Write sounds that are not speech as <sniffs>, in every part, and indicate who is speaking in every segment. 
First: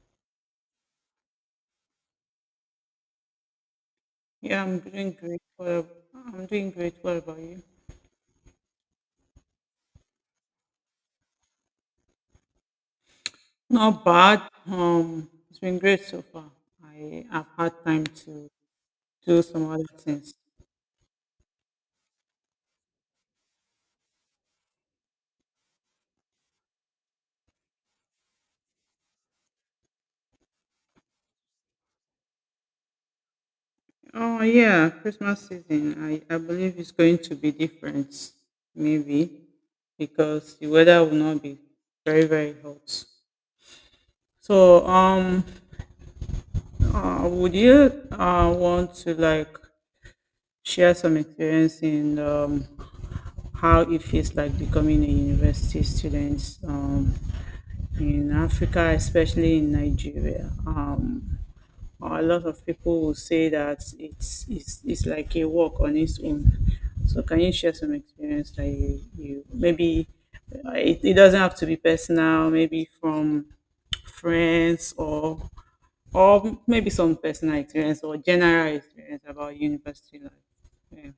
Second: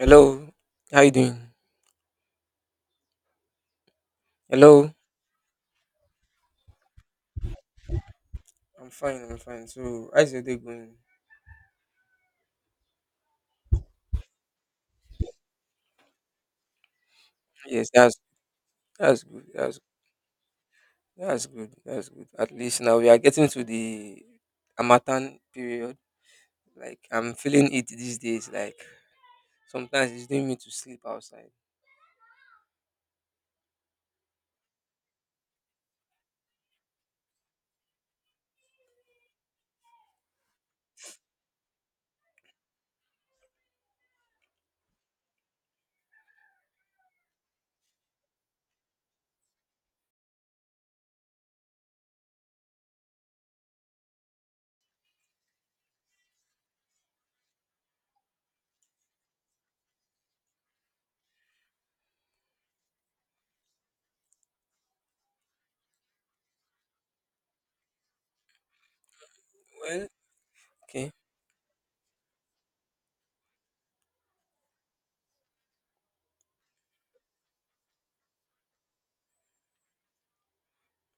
Speaker 1: Hello, how you doing?
Speaker 2: Yeah, I'm
Speaker 1: Hello.
Speaker 2: doing great. I'm doing great. What about you?
Speaker 1: I'm fine, I'm fine. So, how's your day going?
Speaker 2: Not bad. It's been great so far. I have had
Speaker 1: Yes,
Speaker 2: time
Speaker 1: that's
Speaker 2: to
Speaker 1: that's
Speaker 2: do
Speaker 1: good.
Speaker 2: some
Speaker 1: That's
Speaker 2: other things.
Speaker 1: that's good. That's good. At least now we are getting to the Amatan period. Like I'm feeling it these days. Like sometimes it's doing me to sleep outside.
Speaker 2: Oh yeah, Christmas season. I believe it's going to be different, maybe, because the weather will not be very very hot. So would you want to like share some experience in how it feels like becoming a university student in Africa, especially in Nigeria. A lot of people will say that it's like a work on its own. So can you share some experience that you maybe
Speaker 1: Well,
Speaker 2: it,
Speaker 1: okay,
Speaker 2: it doesn't have to be personal, maybe from friends or maybe some personal experience or general experience about university life. Yeah.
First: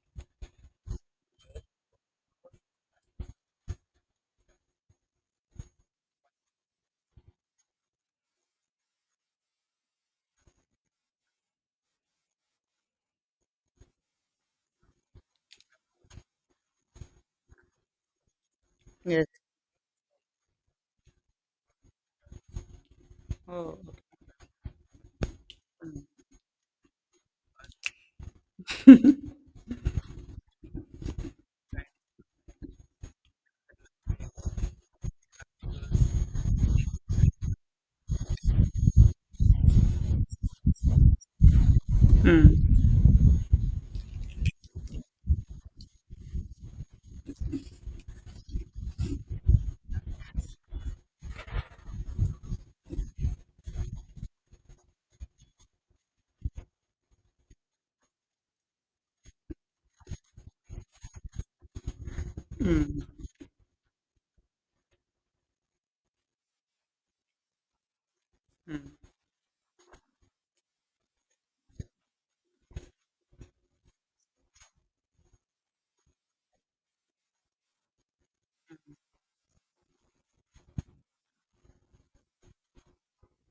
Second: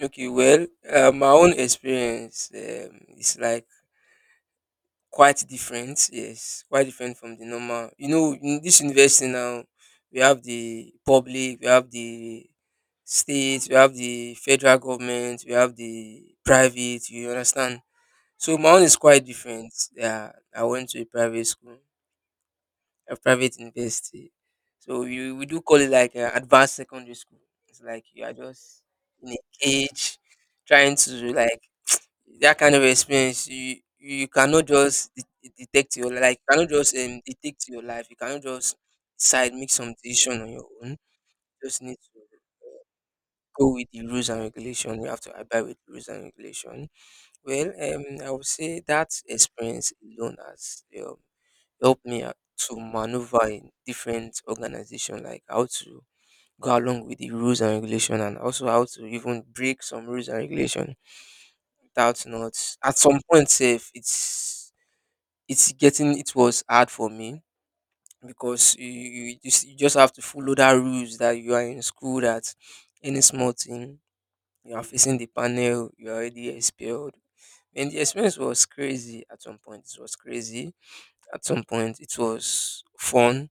Speaker 1: okay. Well, my own experience is like quite different. Yes, quite different from the normal. You know, in this university now, we have the public, we have the state, we have the federal government, we have the private. You understand? So my own is quite
Speaker 2: Yes.
Speaker 1: different. Yeah, I went to a private school, a private
Speaker 2: Oh, okay.
Speaker 1: university. So we do call it like an advanced secondary school. It's like you are just in a cage, trying to like that kind of experience you cannot just detect your like you cannot just detect your life, you cannot just decide, make some decision on your own, just need to go with the rules and regulation, you have to abide with rules and regulation. Well, I would say that experience alone has helped me to maneuver in different organization, like how to go along with the rules and regulation and also how to even break some rules and regulation without not at
Speaker 2: Mm,
Speaker 1: some point safe. It's getting, it was hard for me because you just have to follow that rules, that you are in school, that any small thing you are facing the panel, you are already expelled. And the experience was crazy at some point. It was crazy at some point. It was fun,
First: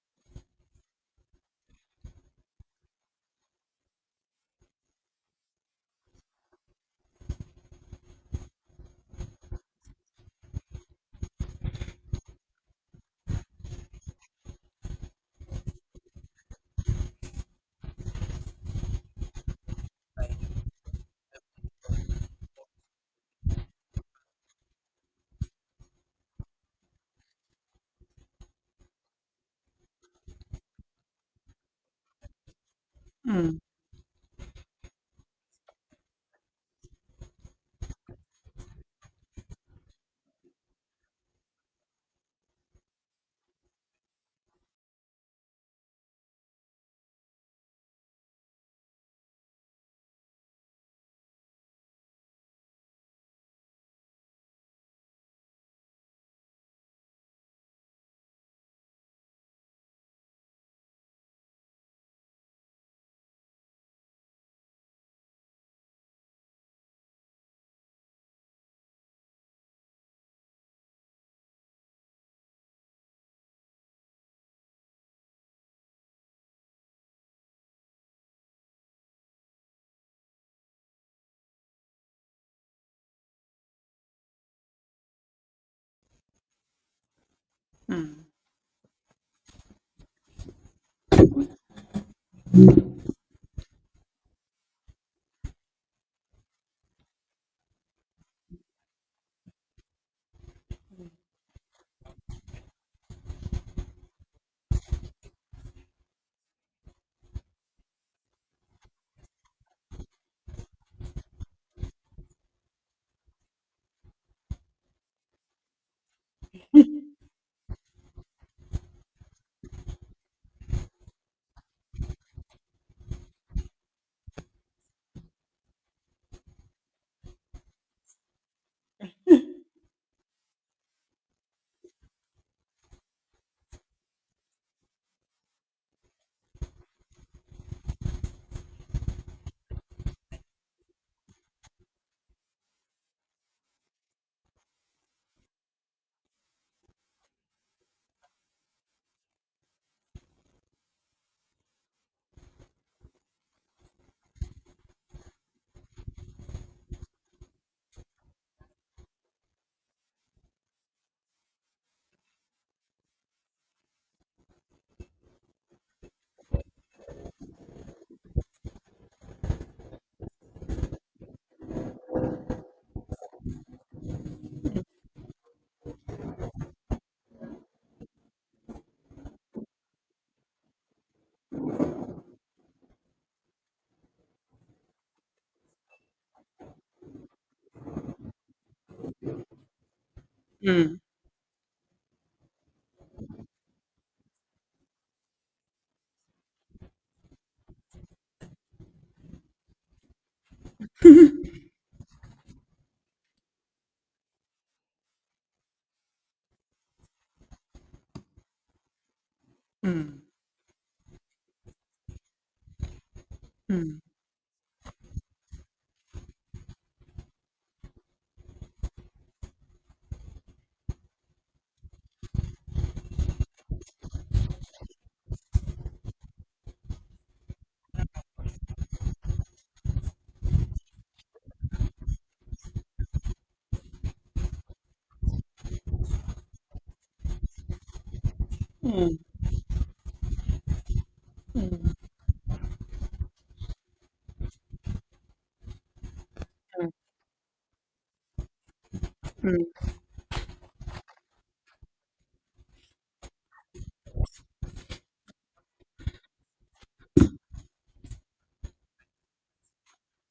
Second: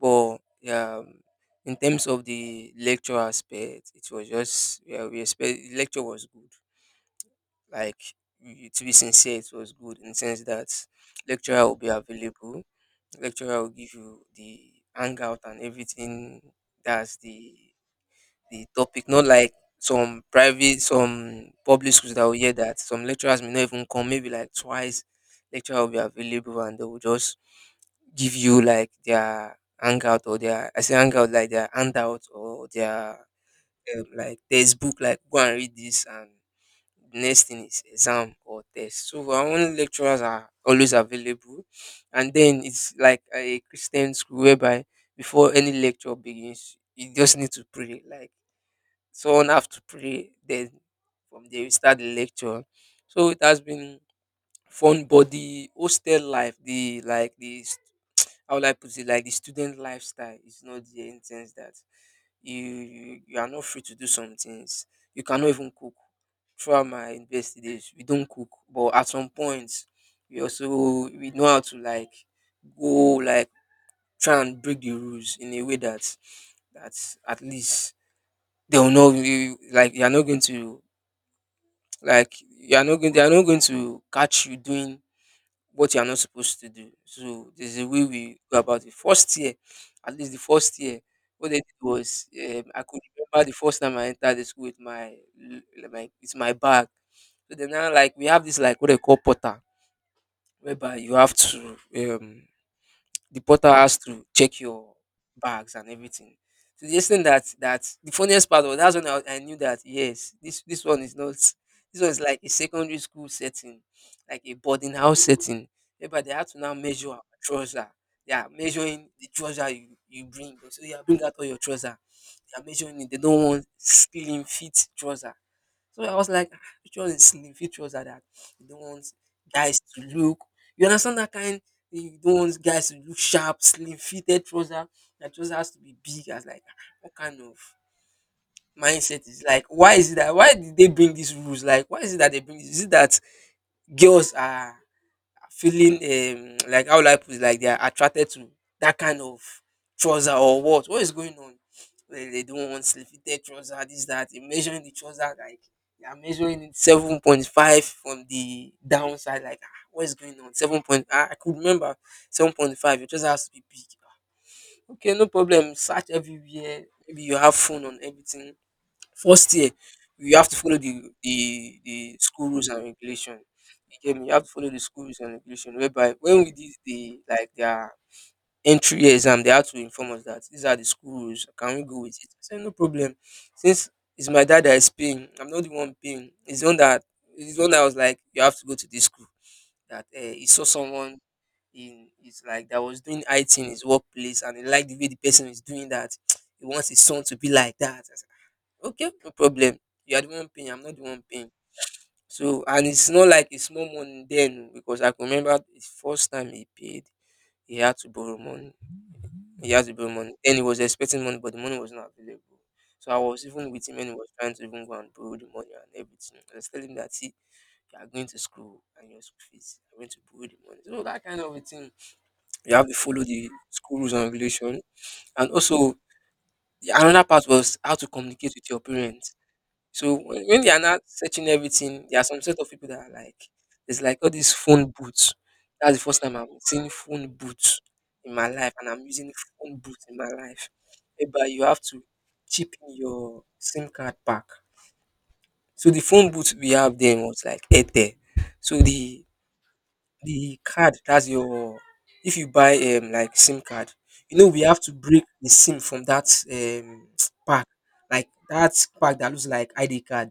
Speaker 1: but yeah, in terms of the lecture aspect, it was just, yeah, we expect the lecture was good, like to be sincere, it was good, in the sense that lecturer will be available, lecturer will give you the hangout and everything. That's the topic, not like some private, some public schools that will hear that some lecturers may not even come maybe like twice. Lecturer will be available and they will just give you like their hangout or their, I say hangout, like their handout or their
Speaker 2: mm,
Speaker 1: like textbook, like go and read this, and the next thing is exam or test. So our own lecturers are always available, and then it's like a Christian school whereby before any lecture begins, you just need to pray. Like someone have to pray, then from there we start the lecture. So it has been fun, but the hostel life, the like this, how will I put it? Like the student lifestyle is not there, in sense that you are not free to do some things. You cannot even cook. Throughout my university days, we don't cook, but at some point, we know how to like go, like try and break the rules in a way that, that at least they will know you, like you are not going to, like you are not going they are not going to catch you doing what you are not supposed to do. So there's a way
Speaker 2: mm.
Speaker 1: we go about it. First year, at least the first year, what they did was, I could remember the first time I entered the school with my with my bag. So then now, like we have this, like what they call porter, whereby you have to the porter has to check your bags and everything. So the extent that, that the funniest part was, that's when I knew that yes, this one is not, this one is like a secondary school setting, like a boarding house setting. But they had to now measure our trouser. They are measuring the trouser you bring. So you bring out all your trouser. They are measuring it. They don't want slim fit trouser. So I was like, "Ah, which is slim? Which are that you don't want guys to look?" You understand that kind? You don't want guys to look sharp, slim, fitted trouser. That trouser has to be big. I was like, "Ah, what kind of mindset is like? Why is it that? Why did they bring these rules? Like, why is it that they bring this? Is it that girls are feeling <tsk> like how will I put it, like they are attracted to that kind of trouser, or what? What is going on? They don't want sleep fitted trouser, this that." They measuring the trouser, like they are measuring it 7.5 from the downside. Like ah, what is going on? Seven point Ah, I could remember 7.5. Your trouser has to be big. Okay, no problem. Search everywhere. Maybe you have phone on everything. First year, you have to follow the school rules and regulation. You get me? You have to follow the school rules and regulation. Whereby when we did the like their entry year exam, they had to inform us that these are the school rules. Can we go with it? I said no problem. Since it's my dad that is paying, I'm not the one paying. It's the one that was like you have to go to this school. That, he saw
Speaker 2: Mm,
Speaker 1: someone in, it's like that was doing IT in his workplace and he liked the way the person is doing that. <tsk> He wants his son to be like that. Okay, no problem. You are the one paying, I'm not the one paying. So, and it's not like it's small money then, oh, because I can remember the first time he paid, he had to borrow money. He had to borrow
Speaker 2: mm,
Speaker 1: money. Then he was expecting money, but the money was not available. So I was even with him and he was trying to even go and borrow the money and everything. I was telling him that see, you are going to school and your school fees, I'm going to borrow the money. So that kind of a thing. You have to follow the school rules and regulation. And also another part was how to communicate with your parents. So when they are not searching everything, there are some sort of people that are like, it's like all these phone boots. That's the first time I'm seeing phone boots in my life, and I'm using phone boots in my life. But you have to chip in your SIM card pack. So the phone booth we have then was like Airtel. So the card, that's your, if you buy like SIM card, you know we have to break the SIM from that <tsk> pack, like that pack that looks like ID card,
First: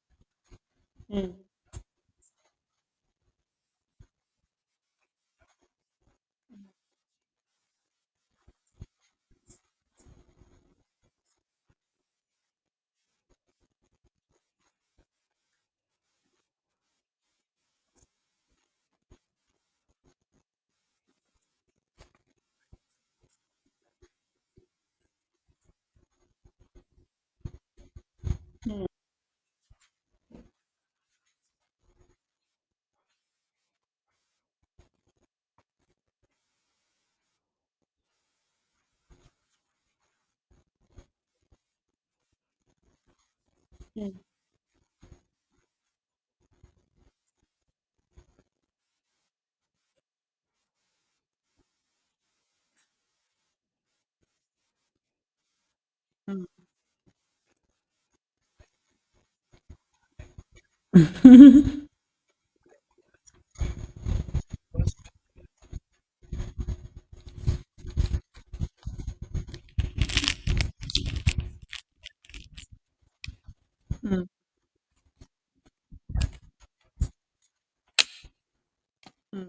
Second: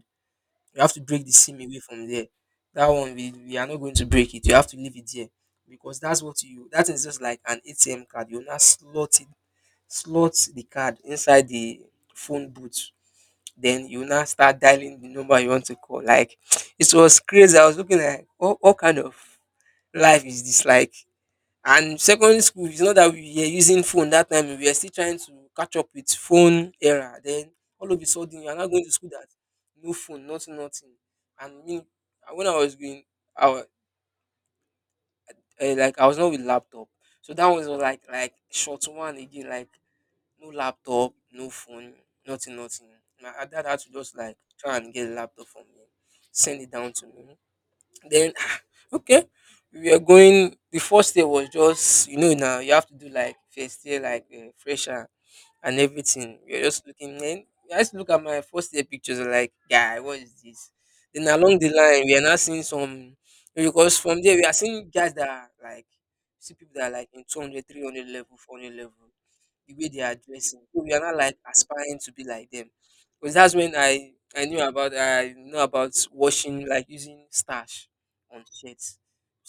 Speaker 1: you have to break
Speaker 2: mm,
Speaker 1: the seam away from there. That one we are not going to break it. You have to leave it there because that's what you, that is just like an ATM card. You will not slot the card inside the phone booth, then you now start dialing the number you want to call. Like <sniffs> <tsk> it was crazy, I was looking like, what kind of life is this? Like, and secondary school, it's not that we were using phone that time, we were still trying to catch up with phone era then, all of a sudden you're not going to school, that no phone, nothing, nothing. And me, and when I was going i was, like I was not with laptop. So that one was like short one again, like no laptop, no phone, nothing, nothing. My dad had to
Speaker 2: mm,
Speaker 1: just like try and get a laptop for me, send it down to me. Then <sighs> okay, we were going. The first day was just, you know, now you have to do like first year, like fresher and everything. We were
Speaker 2: mm,
Speaker 1: just looking. Then I used to look at my first year pictures like, guy, what is this? Then along the line we are now seeing some, because from there we are seeing guys that are like, see people that are like in 200, 300 level, 400 level, the way they are dressing. So we are not like aspiring to be like them. Because that's when I
Speaker 2: mm,
Speaker 1: I knew about, I know about washing like using starch on shirts.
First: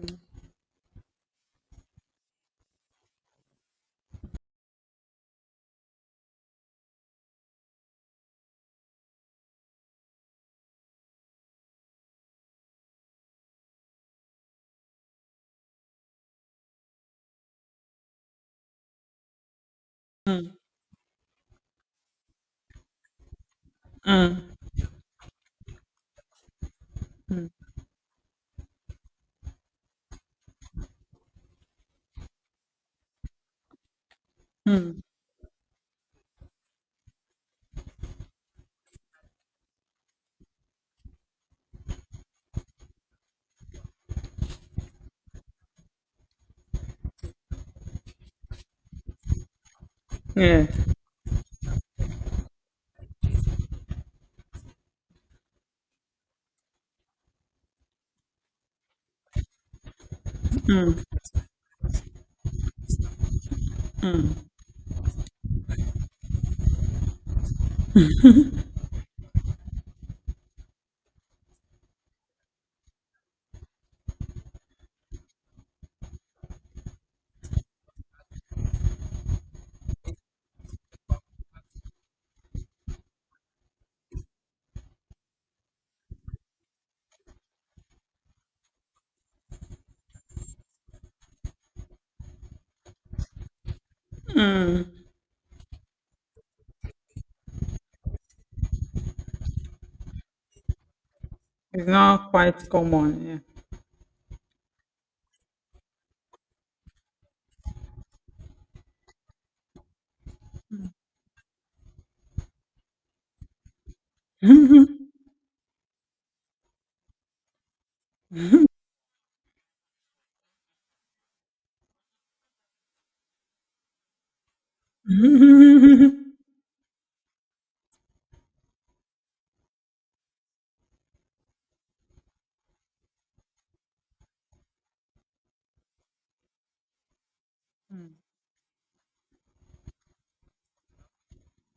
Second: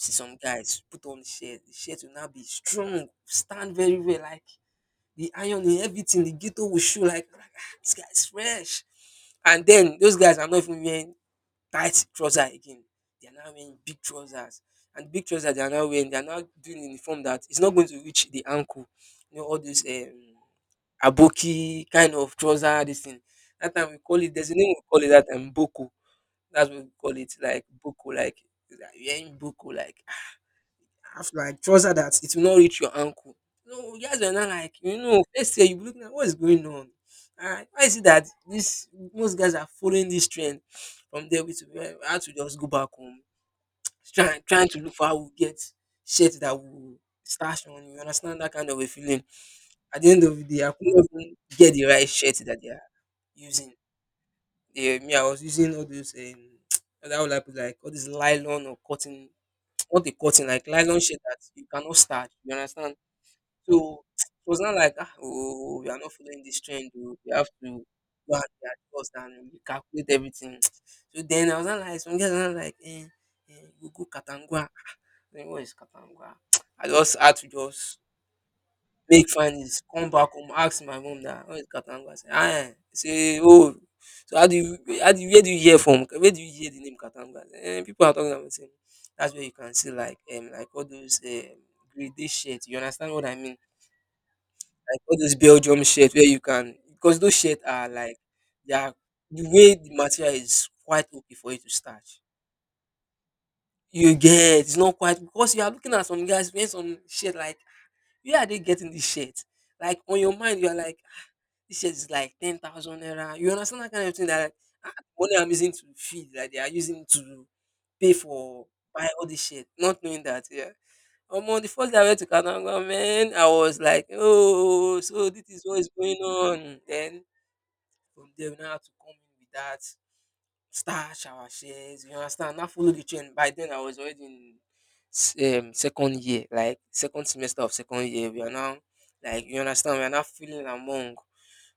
Speaker 1: See some guys put on shirt, the shirt will now be strong, stand very well, like the iron in everything, the ghetto will show like ah, this guy is fresh. And then those guys are not even wearing tight trousers again. They are now wearing big trousers. And big trousers they are now wearing, they are now doing uniform that is not going to reach the ankle. You know, all these Aboki kind of trouser this thing. That time we call it,
Speaker 2: mm,
Speaker 1: there's a name we call it that time, boko. Dat's what we call it,
Speaker 2: mm,
Speaker 1: like boko, like you wearing boko like <sighs> half like trouser that it will not reach your ankle. No, you guys are now like, you
Speaker 2: mm.
Speaker 1: know, first year you be looking at what is going on? And why is it dat most guys are following this trend? From there we had to just go back home. Trying to look for how we get shirts that we stash on, you understand that kind of a feeling. At the end of the day I could
Speaker 2: Yes.
Speaker 1: not even get the right shirt that they are using. Yeah, me, I was using all those <tsk> that would like put like all this nylon or cotton, <tsk> not the cotton, like nylon shit that you cannot starch. You understand? So <tsk> it was not like, ah, oh, we are not following this trend. Oh, we have to go and adjust and calculate everything. <tsk> So then I was not like some guys are not like, eh, go Katangwa. <tsk> Then what is Katangwa? <tsk> I just had to just make findings, come back home, ask my mom that where is Katangu? I say, ah, say, oh, so how do you, where do you hear from? Where do you hear the name Katangu? And people are talking about saying that's where you can see like, like all those grade shirts. You understand what I mean?
Speaker 2: Mm.
Speaker 1: Like all those Belgium shirts where you can, because those shirts are like, they are, the way the material is quite okay for you to
Speaker 2: It's
Speaker 1: starch.
Speaker 2: not quite common.
Speaker 1: You get, it's not quite, because you are looking at some guys wearing some shirt like, where are they getting this shirt? Like on your mind, you are like, "Ah, this shirt is like 10,000 naira." You understand that kind of thing that like,
Speaker 2: Yeah.
Speaker 1: ah,
Speaker 2: <laughs>
Speaker 1: money I'm using to feed, like they are using to pay
Speaker 2: Mm,
Speaker 1: for buy all this shit, not knowing that, yeah. On the first day I went to Kananga, man, I was like, oh, so this is what is
Speaker 2: mm,
Speaker 1: going on. Then from there, we now have to come in with that. Stash our shares, you understand? I follow the trend. By then, I was already in second year, like second semester of second year. We are now, like, you understand, we are now feeling among.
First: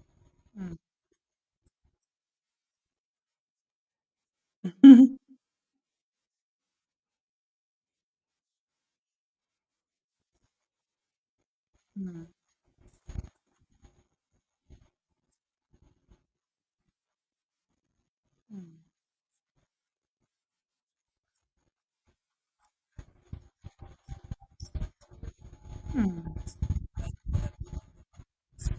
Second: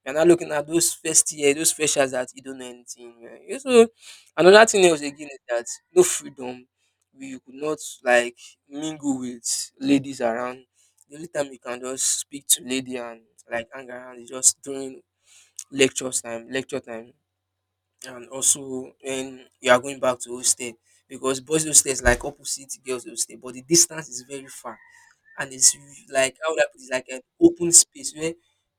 Speaker 1: We are now looking at those first year, those freshers that you don't know anything. Yeah. You So, another thing else again is that no freedom. We could not, like, mingle with ladies around. The only time you can just
Speaker 2: mm,
Speaker 1: speak to lady and, like, hang around is just during lectures time, lecture time, and also when you are going back to hostel, because boys hostel is like opposite girls hostel, but the distance is very far, and it's like, how would I put it, like an open space where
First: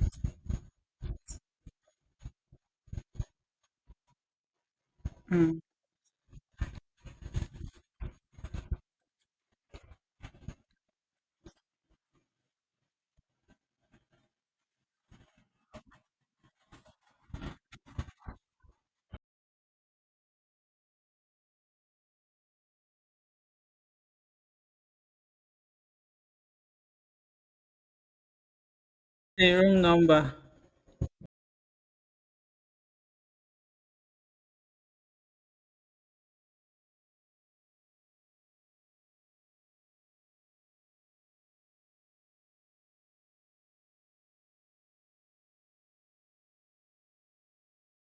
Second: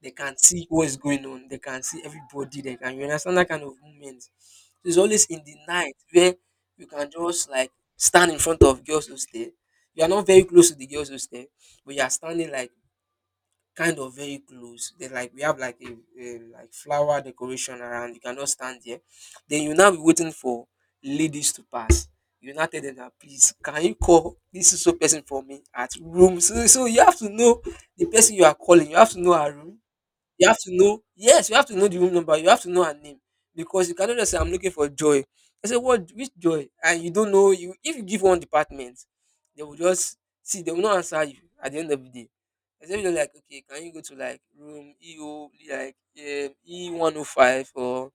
Speaker 1: they can see what is going on, they can see everybody, they can, you understand that kind of movement. So it's always in the
Speaker 2: mm.
Speaker 1: night where you can just like stand in front of girls hostel. You are not very close to the girls hostel, but you are standing like kind of very close. Then like we have like a like flower decoration around. You cannot stand there. Then you now be waiting for ladies to pass. You now tell them that please can you call this is so person for me at room. So you have to know the person you are calling. You have to know
Speaker 2: The
Speaker 1: her room.
Speaker 2: room number.
Speaker 1: You have to know, yes, you have to know the room number, you have to know her name, because you cannot just say, "I'm looking for Joy." I say, "What? Which Joy?" And you don't know. You if you give one department, they will just see. They will not answer you at the end of the day. They say, like, okay, can you go to like room EO, like, E 105, or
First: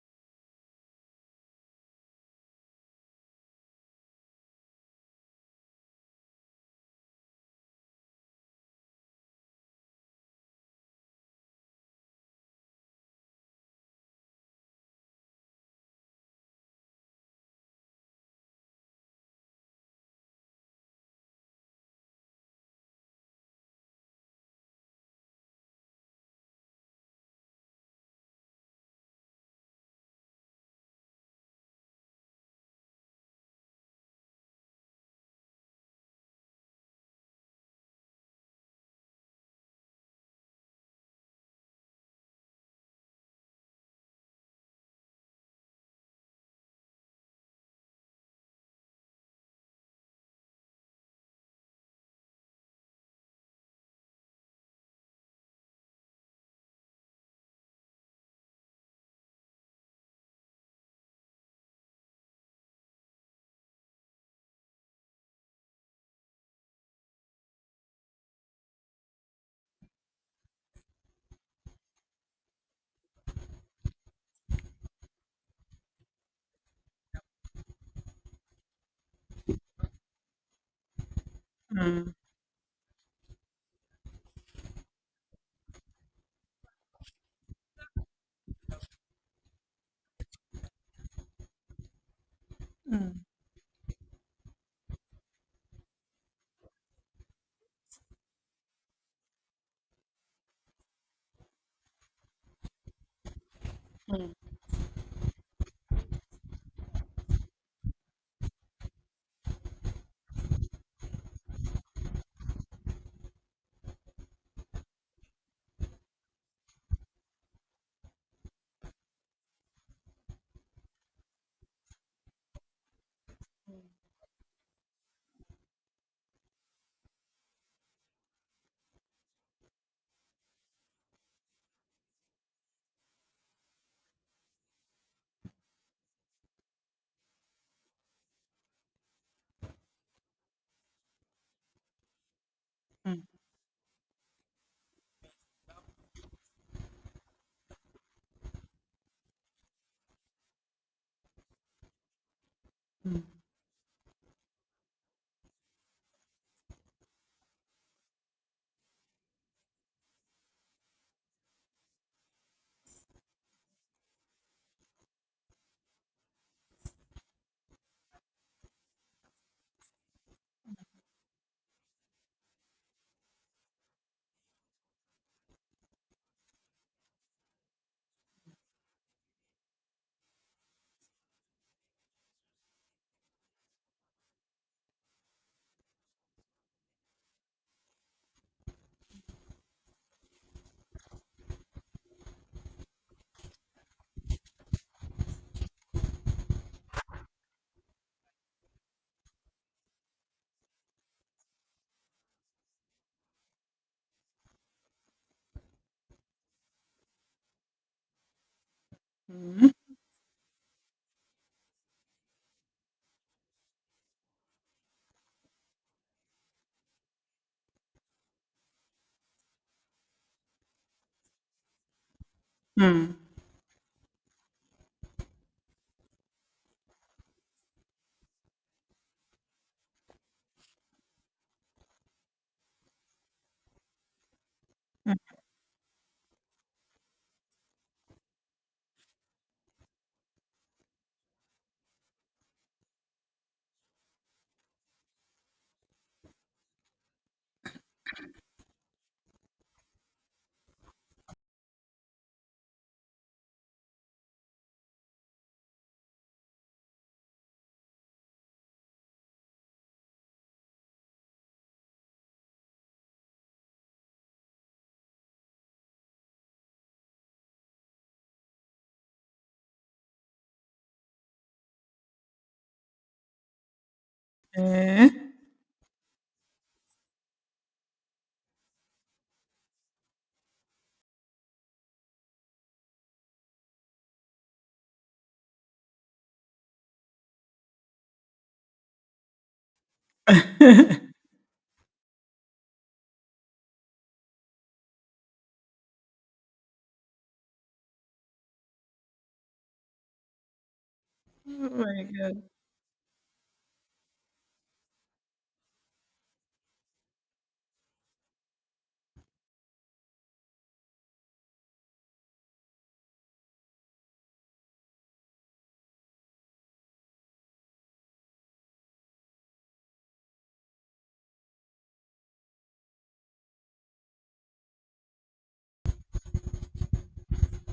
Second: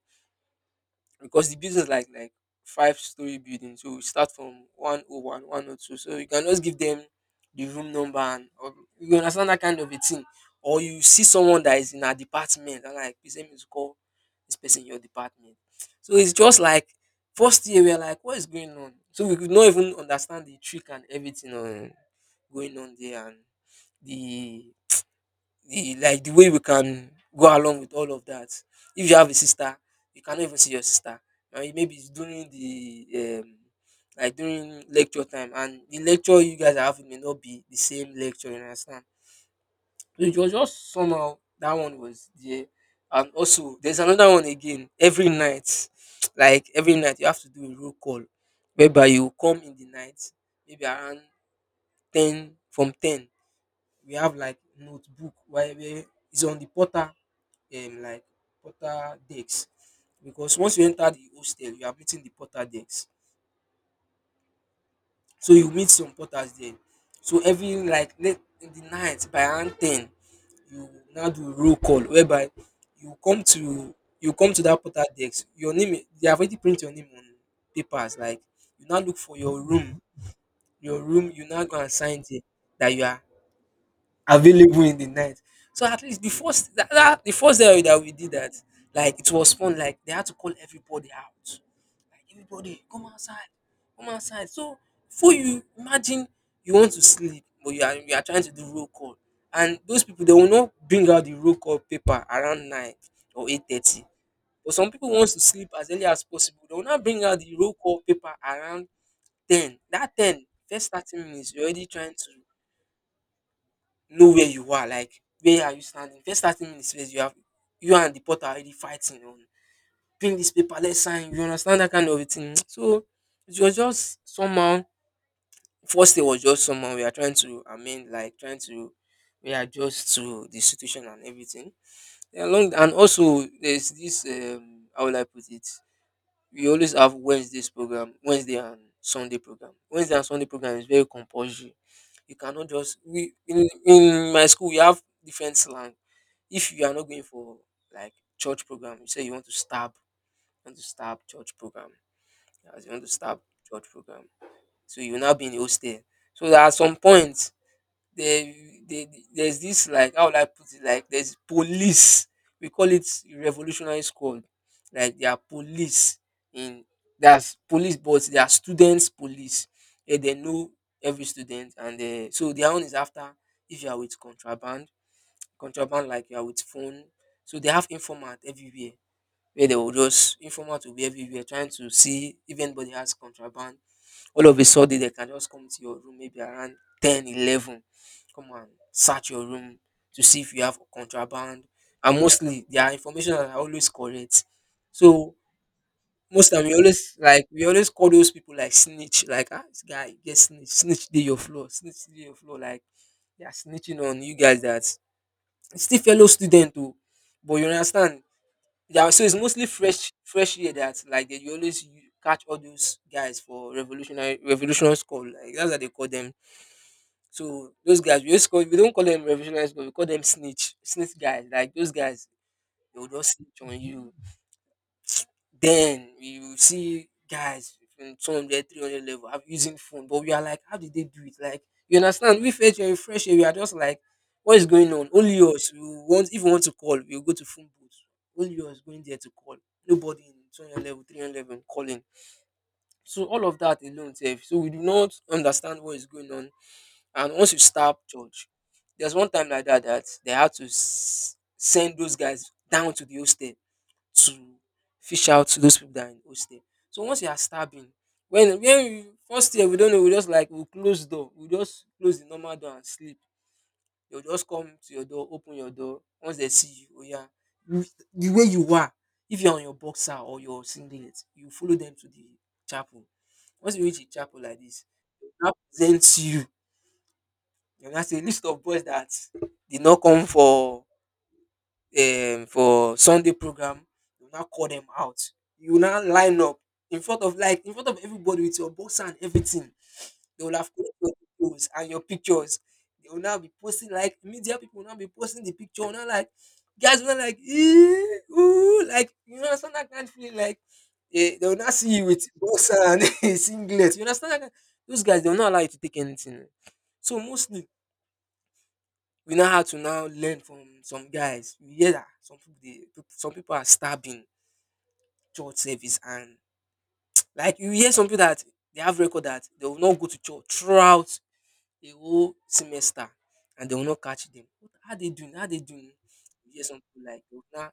Speaker 1: because the building is like five-story building, so we start from 101 102, so you can just give them the room number, and or, you understand that kind of a thing, or you see someone that is in a department and like, please let me to call this person in your department. So it's just like first year we're like, what is going on? So we could not even understand the trick and everything on going on there, and the like the way we can go along with all of that. If you have a sister, you cannot even see your sister. Now maybe it's during the um, like during lecture time, and the lecture you guys are having may not be the same lecture. You understand? So it was just somehow, that one was there, and also there's another one again every night. <tsk> Like every night you have to do a roll call, whereby you come in the night, maybe around ten, from ten. We have like notebook where it's on the portal, like porter decks, because once you enter the hostel you are meeting the porter decks, so you meet some porters there. So every like late in the night by around ten, you now do roll call, whereby you come to, that porter desk, your name, they have already print your name on papers like, you now look for your room, you now go and
Speaker 2: Mm,
Speaker 1: sign there that you are available in the night. So at least the first that, that the first day that we did that, like it was fun. Like they had to call everybody out. Like, everybody, come outside, come outside. So for you, imagine you want to sleep, but you are trying to do roll call, and those people they will not bring out the roll call paper around 9 or 8:30. But some people wants to sleep as early as possible. They will not bring out the roll call paper around ten. That ten first 30 minutes, you're already trying to know where you are, like where are you standing. First 30 minutes first, you have you and the porter already fighting on, bring this paper let's sign, you understand that kind of a thing. <tsk> So it was just somehow, first day was just somehow, we are trying to amend, like trying to readjust to the situation and everything. Then along, and also there's this how will I put it, we always have Wednesdays program, Wednesday and Sunday program. Wednesday and Sunday program is very compulsory. You cannot just, we in, my school we have different slang. If you are not going for like church program, you say you want to stab, church program. As you want to
Speaker 2: mm,
Speaker 1: stab church program, so you will now be in hostel. So at some point there, there there's this, like, how would I put it, like there's police, we call it revolutionary squad, like they are police in, that's police, but they are students police. Eh, they know every student, and so their own is after, if you are with contraband, like you are with phone. So they have informant everywhere, where they will just, informant will be everywhere trying to see if anybody has contraband. All of a sudden they can just come to your room maybe around 10, 11. Come and search your room to see if you have contraband, and mostly their information are always correct. So most time we always, like, we always call those people like snitch, like, ah, this guy get snitch, snitch dey your floor, snitch dey your floor, like they are snitching on you guys, that it's still fellow student too, but you understand, yeah. So it's mostly
Speaker 2: mm,
Speaker 1: fresh fresh year that like they, you always catch all those guys for revolutionary call. Like that's what they call them. So those guys we don't call them revolutionary call, we call them snitch. Snitch guys. Like those guys, they will
Speaker 2: mm.
Speaker 1: just snitch on you. Then you will see guys from two hundred three hundred level have using phone, but we are like, how did they do it? Like, you understand? We felt you fresh here, we are just like, what is going on? Only us. We want if we want to call, we'll go to phone booth. Only us going there to call. Nobody in 200 level, 300 level calling. So all of that alone, sef. So we do not understand what is going on. And once you start church, there's one time like that that they had to send those guys down to the hostel to fish out those people that are in hostel. So once you are stabbing, when we first year we don't know, we just like we close door, we just close the normal door and sleep. They'll just come to your door, open your door. Once they see you, oh yeah, you- the way you are, if you're on your boxer or your singlet, you follow them to the chapel. Once you reach the chapel like this,
Speaker 2: Eh?
Speaker 1: now presents you. You now say list of boys that did not come for Sunday program, you now call them out. You now line up in front of like in front of everybody with your boxer and everything. They will have collected
Speaker 2: <laughs>
Speaker 1: your videos and your pictures. They will now be posting like media people will now be posting the picture. Now like guys will now like "Eh, ooh, like you know understand that kind of feeling like eh, they will
Speaker 2: Oh
Speaker 1: not see
Speaker 2: my
Speaker 1: you with
Speaker 2: God.
Speaker 1: boxer and <laughs> singlet. You understand that kind? Those guys they will not allow you to take anything. So mostly we now had to now learn from some guys. You hear that some people they, some people are stabbing church service and <tsk> like you hear some people that they have record that they will not go to church throughout the whole semester and they will not catch them. What are they doing? How they doing? You hear some people like you now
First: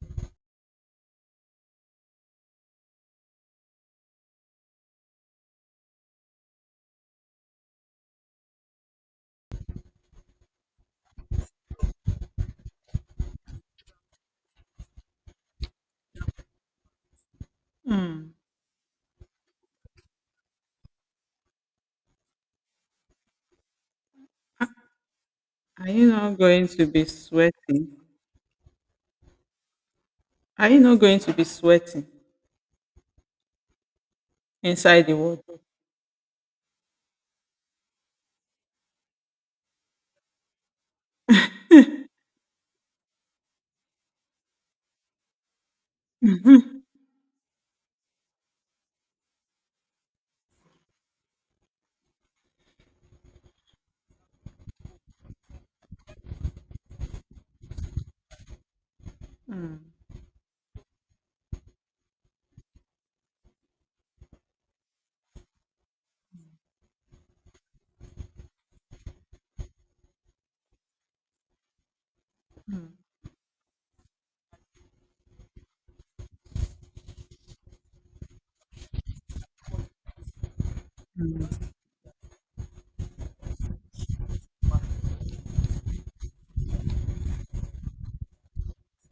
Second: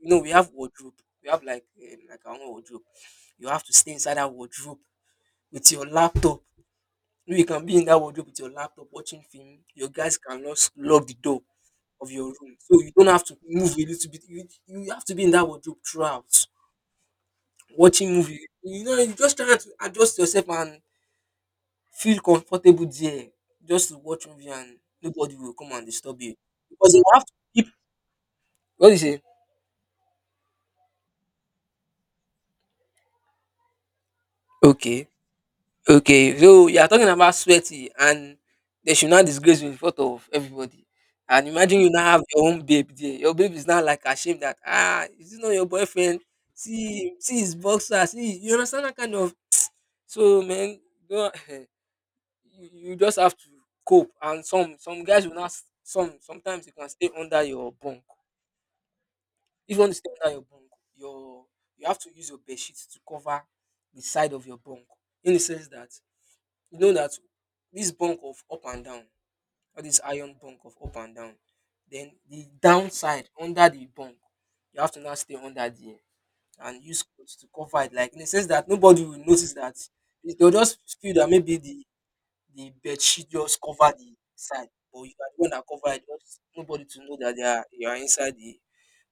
Speaker 1: you know we have wardrobe. We have like our own wardrobe. You have to stay inside that wardrobe with your laptop. You know, you can be in that wardrobe with your laptop watching film. Your guys cannot lock the door of your room. So you don't have to move a little bit. You have to be in that wardrobe throughout, watching
Speaker 2: Mm.
Speaker 1: movie. You know, you just trying to adjust yourself and feel comfortable there, just to watch movie and nobody will come and
Speaker 2: Are you
Speaker 1: disturb you
Speaker 2: not going to
Speaker 1: because
Speaker 2: be
Speaker 1: you have to keep.
Speaker 2: sweating?
Speaker 1: What do you say?
Speaker 2: Are you not going to be sweating inside
Speaker 1: Okay,
Speaker 2: the wardrobe?
Speaker 1: okay. So you are talking about sweaty, and they should not disgrace you in front of everybody. And imagine you now have your own babe there. Your babe is now like ashamed that ah, is this not your boyfriend? See, see his boxer. See, you understand that kind of. So man, don't <laughs> you just have to cope. And some guys will not sometimes you can stay under your bunk. If you
Speaker 2: Mm.
Speaker 1: want to stay under your bunk, your you have to use your bed sheet to cover the side of your bunk. In the sense that you know that this bunk of up and down, or this iron bunk of up and down, then the downside under the bunk, you have to now stay under there and use clothes to cover it. Like in the sense that nobody will notice that they'll just feel that maybe the bedsheet just cover the side, but you are the one that cover it, just nobody to know that they are you are inside the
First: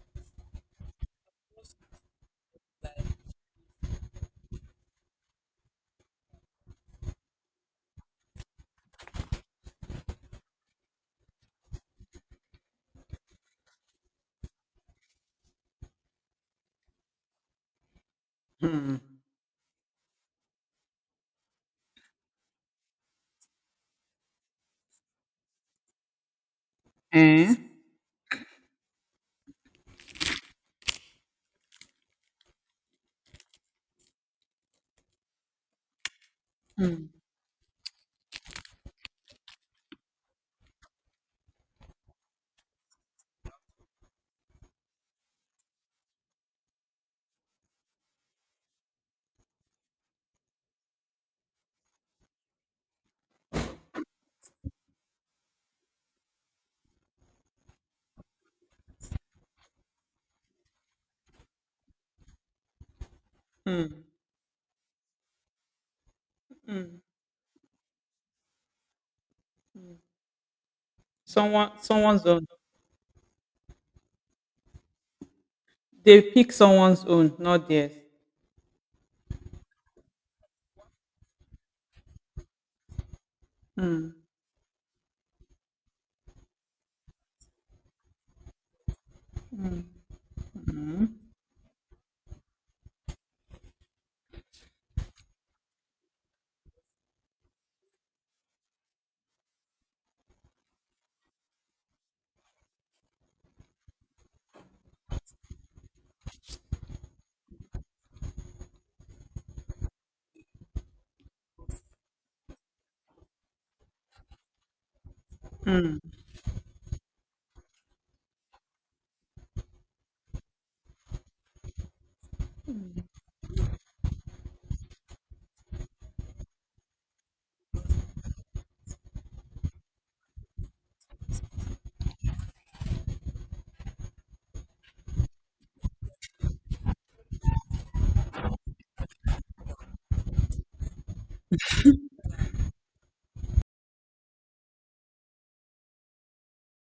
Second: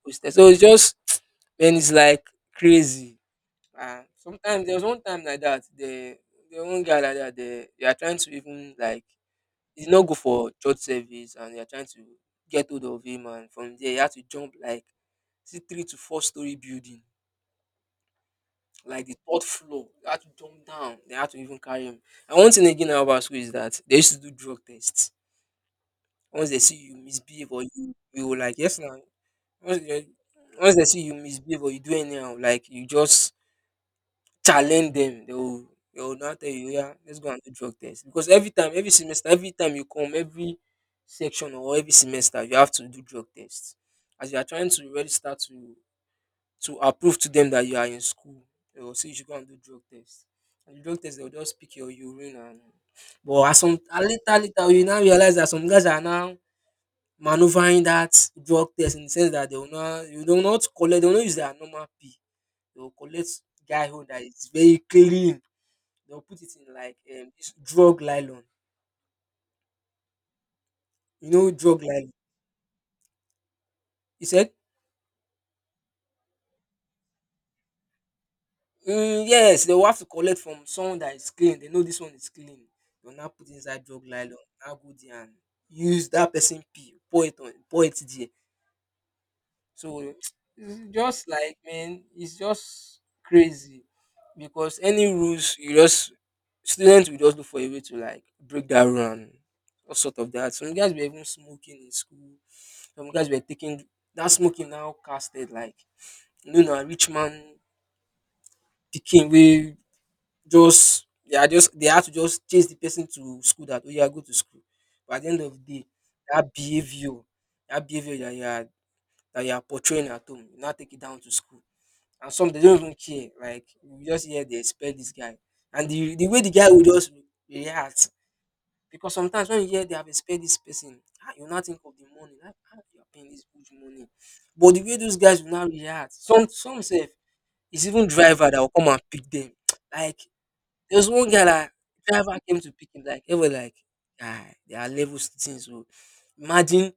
Speaker 1: hostel. So it's just <tsk> man, it's like crazy. And sometimes there was one time like that, the one guy like that, they are trying to even like he did not go for church service and they are trying to get hold of him and from there he had to jump like see 3 to 4 story building
Speaker 2: Mm.
Speaker 1: like the third floor they had to jump down they had to even carry him and one thing again about school is that they used to do drug tests. Once they see you
Speaker 2: Eh?
Speaker 1: misbehave or you will like yes now. Once they, once they see you misbehave or you do anyhow, like you just challenge them. They will now tell you, yeah,
Speaker 2: Mm.
Speaker 1: let's go and do drug test. Because every time, every semester, every time you come, every section or every semester, you have to do drug tests. As you are trying to register to approve to them that you are in school, they will say you should go and do drug tests. And the drug test, they will just pick your urine and but at some at later later you now realize that some guys are now maneuvering that drug test in the sense that they will not you do not collect they will not use their normal pee they will collect guy
Speaker 2: Mm.
Speaker 1: own that is very clean they will put it in like this drug nylon you know
Speaker 2: Someone,
Speaker 1: drug nylon
Speaker 2: someone's on.
Speaker 1: he said
Speaker 2: They pick someone's own, not theirs.
Speaker 1: mm, yes they will have to collect from someone that is clean they know this one is clean they will now put inside drug
Speaker 2: Mm,
Speaker 1: nylon now go there and use that person pee pour it on pour it there. So it's just like man, it's just crazy because any rules you just students will just look for a way to like break that rule and all sort of that. Some guys were even smoking in school. Some guys were taking that smoking now casted like you know, a rich man picking we just they are just they had to just chase the person to school that oh yeah go to school. But at the end of the day, that behavior, that behavior that you are portraying at home, you now take it down to school and some they don't even care. Like you just hear they expect this guy, and the way the guy will just react because sometimes when you hear they have expect this person, ah, you not think of the money. Like how you are paying this huge money, but the way those guys will now react, some say it's even driver that will come and pick them. <tsk> Like there's one guy that driver came to pick him. Like ever like, ah, there are levels to things. So imagine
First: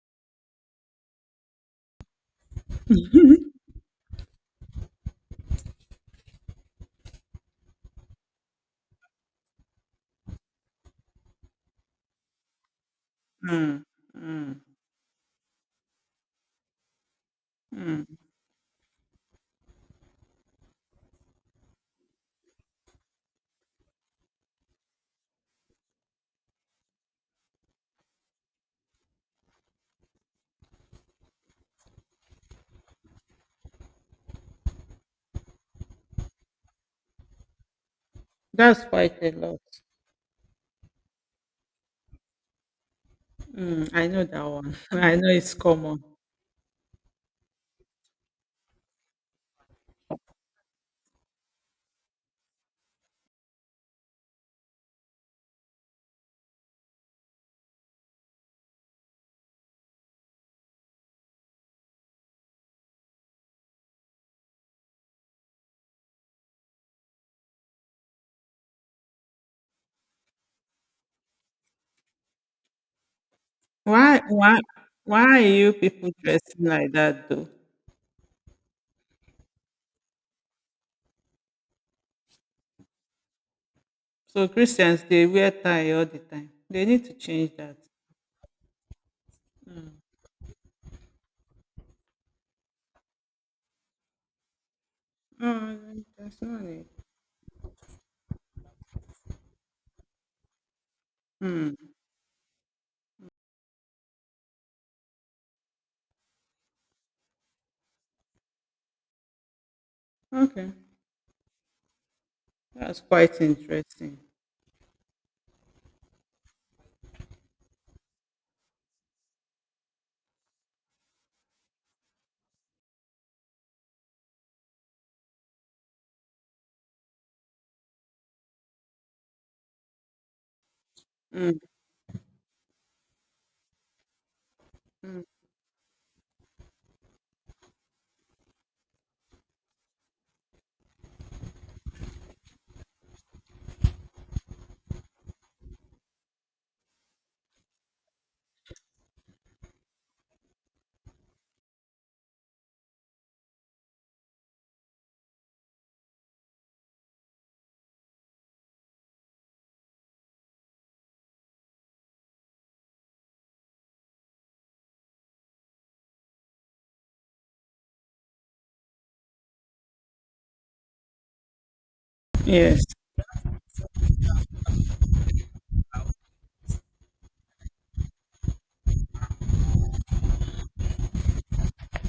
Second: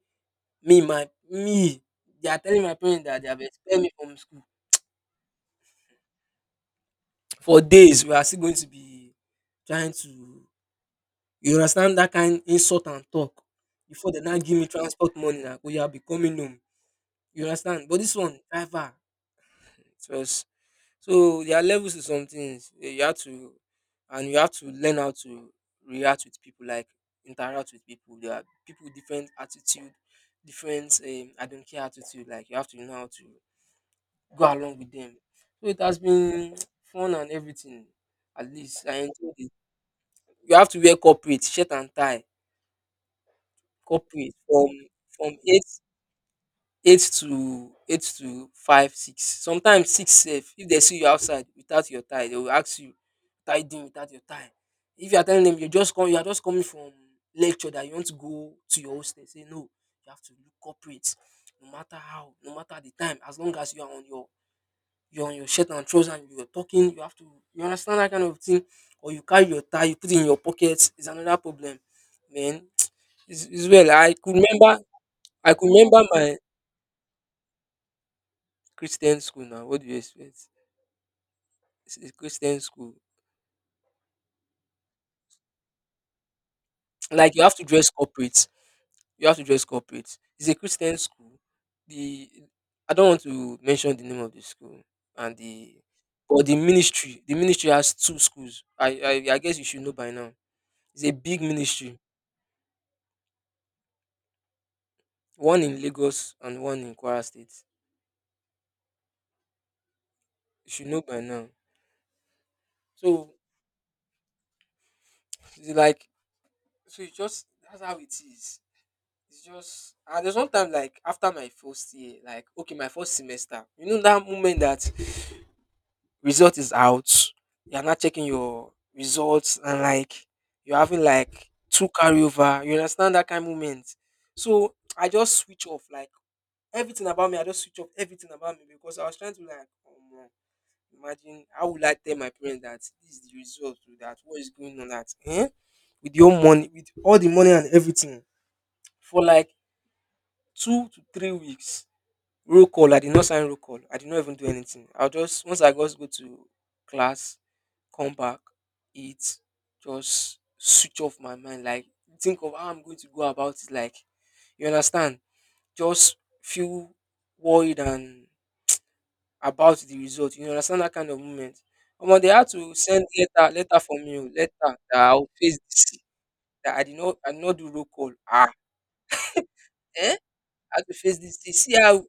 Speaker 1: me, my me. They are telling my parents that they have expelled me from school for days we are still going to be trying to you understand that kind insult and talk before they now give me transport money na oya are becoming home you understand but this one driver it was so there are levels to some things eh, you have to and you have to learn how to react with people like interact with people there are people with different attitude different I don't care attitude like you have to know how to go along with them so it has been <tsk> fun and everything at
Speaker 2: that's
Speaker 1: least I
Speaker 2: quite a
Speaker 1: enjoyed it.
Speaker 2: lot.
Speaker 1: You have to wear corporate, shirt and tie,
Speaker 2: I know
Speaker 1: corporate
Speaker 2: that
Speaker 1: from
Speaker 2: one. <laughs> I know
Speaker 1: from
Speaker 2: it's
Speaker 1: eight
Speaker 2: common.
Speaker 1: eight to eight to five, six, sometimes six sef. If they see you outside without your tie, they will ask you "Tied in without your tie”. If you are telling them you just come you are just coming from lecture that you want to go to your hostel, say “no, you have to look corporate no matter how, no matter the time, as long as you are on your you are on your shirt and trouser and you are talking, you have to” you understand that kind of thing? Or you carry your tie, you put it in your pocket, is another problem, man. It's well.
Speaker 2: Why, why, why are
Speaker 1: I could
Speaker 2: you
Speaker 1: remember
Speaker 2: people
Speaker 1: my
Speaker 2: dressing like that though?
Speaker 1: Christian school now. What do you expect? It's a Christian school. <tsk>
Speaker 2: So Christians they wear tie all the time. They need to
Speaker 1: Like you
Speaker 2: change
Speaker 1: have to
Speaker 2: that.
Speaker 1: dress corporate. You have to dress corporate. It's a Christian school. The I don't want to mention the name of the school and
Speaker 2: Oh,
Speaker 1: the
Speaker 2: that's
Speaker 1: or the
Speaker 2: not it.
Speaker 1: ministry. The ministry has two schools. I guess you should know by now. It's a big
Speaker 2: Mm,
Speaker 1: ministry. One in Lagos and one in Kwara State. You
Speaker 2: okay,
Speaker 1: should know by now.
Speaker 2: that's
Speaker 1: So
Speaker 2: quite interesting.
Speaker 1: it's like so it's just that's how it is. It's just and there's one time like after my first year, like okay, my first semester. You know that moment that result is out, you're not checking your results and like you're having like
Speaker 2: Mm,
Speaker 1: two carryover. You understand that kind of moment. So I
Speaker 2: mm,
Speaker 1: just switch off like everything about me. I just switch off everything about me because I was trying to like imagine how would I tell my parents that this is the result to that what is going on that eh? With your money with all the money and everything for like 2 to 3 weeks. Roll call, I did not sign roll call. I did not even do anything. I'll just once I just go to class, come back, eat, just switch off my mind. Like think of how I'm going to go about it. Like you understand? Just feel worried and about the result. You understand that kind of moment. Omo, they had to
Speaker 2: yes.
Speaker 1: send letter, letter from you, letter that I'll face this. That I did not do roll call. Ah, eh? I had to face this. See how